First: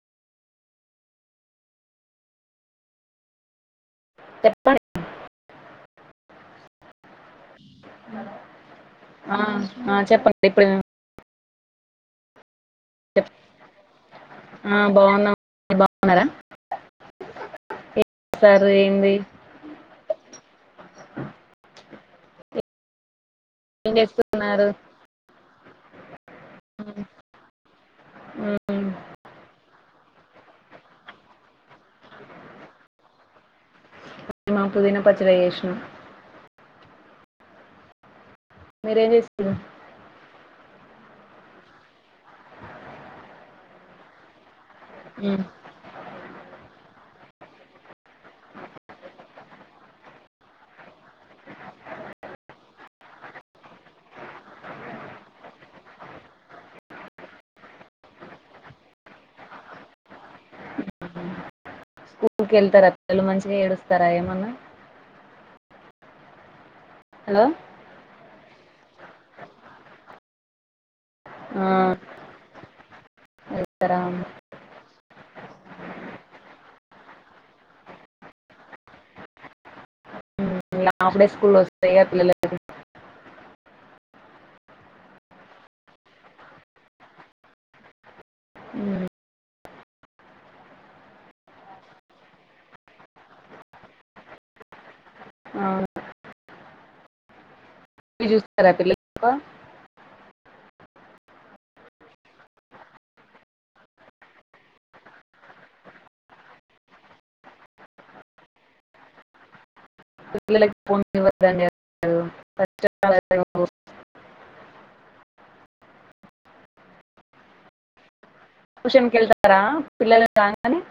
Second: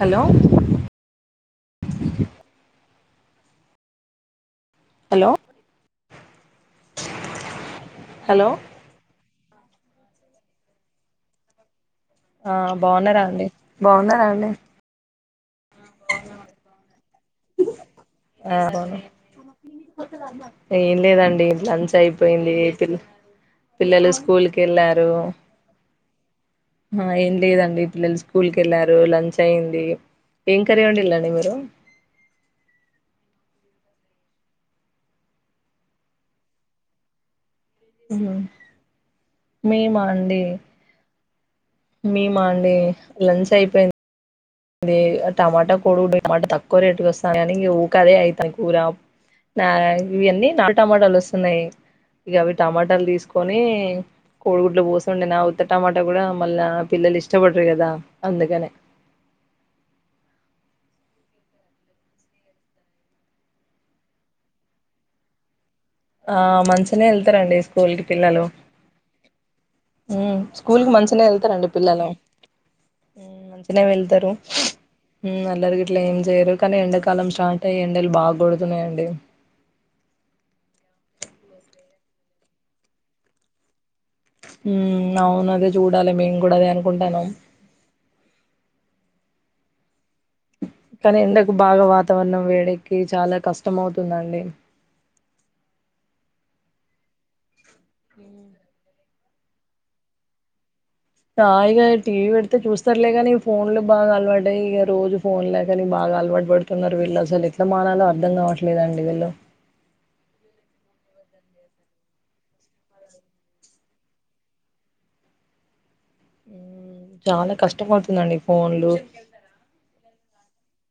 Hello చెప్పం hello hello ఆ ఆ చెప్పండి ఇప్పుడు ఆ బాగున్నారా అండి మీర్ బాన్నారా ఆ బాగున్నం ఏం లేదండి లంచ్ అయి పోయింది పిల్ ఏం పిల్లలు స్కూల్ చేస్తున్నారు కేళ్ళారు మా ఏం లేదండి పిల్లలు స్కూల్ ఉమ్, కేళ్ళారు లంచ్ అయింది ఏం కర్రీ ఓండిలాండీ మీరు మేమా పుదీనా పచ్చడి చేసినా మ్మ్ మీరేం చేస్తారు మేమా అండి మేమా అండి లంచ్ అయిపోయింది ది ఆ ఉమ్, టమాటా కొడుగుడ్ టమాటా తక్కువ రేటుకస్తాందని ఈగ ఊకాదే అయితది కూర నా ఇయన్నీ నాల్ టమాటాల్ ఓస్తున్నాయి ఇగా అవి టమాటాల్ తీస్కొని కోడిగుడ్ల వోసోండినా ఉత్త టమాటా గూడా మళ్ళా పిల్లలు ఇష్టవడరు గాదా అందుకనే ఊ కెళ్తారా పిల్లలు మంచిగా ఏడుస్తారా ఏమన్నా ఆ మంచినే హలో వెళ్తారండి స్కూల్ కి పిల్లలు మ్మ్ స్కూల్కి మంచ్ తినే ఆ, వెళ్తారండి పిల్లలు మంచినే వెళ్తారా వేళ్తారు మ్మ్ అల్లరి గిట్లా ఏం జేయరు కానీ ఎండాకాలం స్టార్ట్ అయ్యి ఎండలు బాగొడ్తూన్నాయండి ఇలా అప్డేట్స్ స్కూల్ లు వస్తే గా పిల్లలకు మ్మ్ అవును అదే చుడాలి మేము గూడా అదే అన్కుంటన్నాం ఉమ్, కాని ఎండాకు బాగా వాతావరణం వెడ్డేకి చాలా కష్టం అవుతుందండీ అవును చూస్తరా పిల్లల్ ఫోన్ ఆ ఇగా టీవీ వెడ్తే చూస్తారలే గనీ ఫోన్లు బాగా అలవాటైయి ఇగ రోజు ఫోన్ లేక నేన్ బాధ బాగ ఆల్వాట్ వడుతున్నారు వీళ్ళు అసలు ఎట్లా మానాలో అర్థం కావట్లేదండి వీళ్ళు ఇప్పటి పిల్లలకి ఫోన్ ఇవ్వడండి అసలు [inaudible] మ్మ్ చాలా కష్టంమతుందండి ఫోన్లు ట్యూషన్కి వెళ్తారా పిల్లలు రాగానే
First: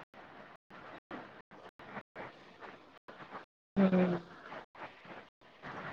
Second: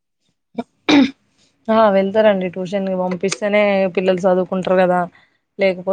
ఆ వేల్ వెళ్తారండి ట్యూషన్ గి వంపిస్తేనే ఉమ్. పిల్లలు సదుకుంటారు గాదా లేకపోతే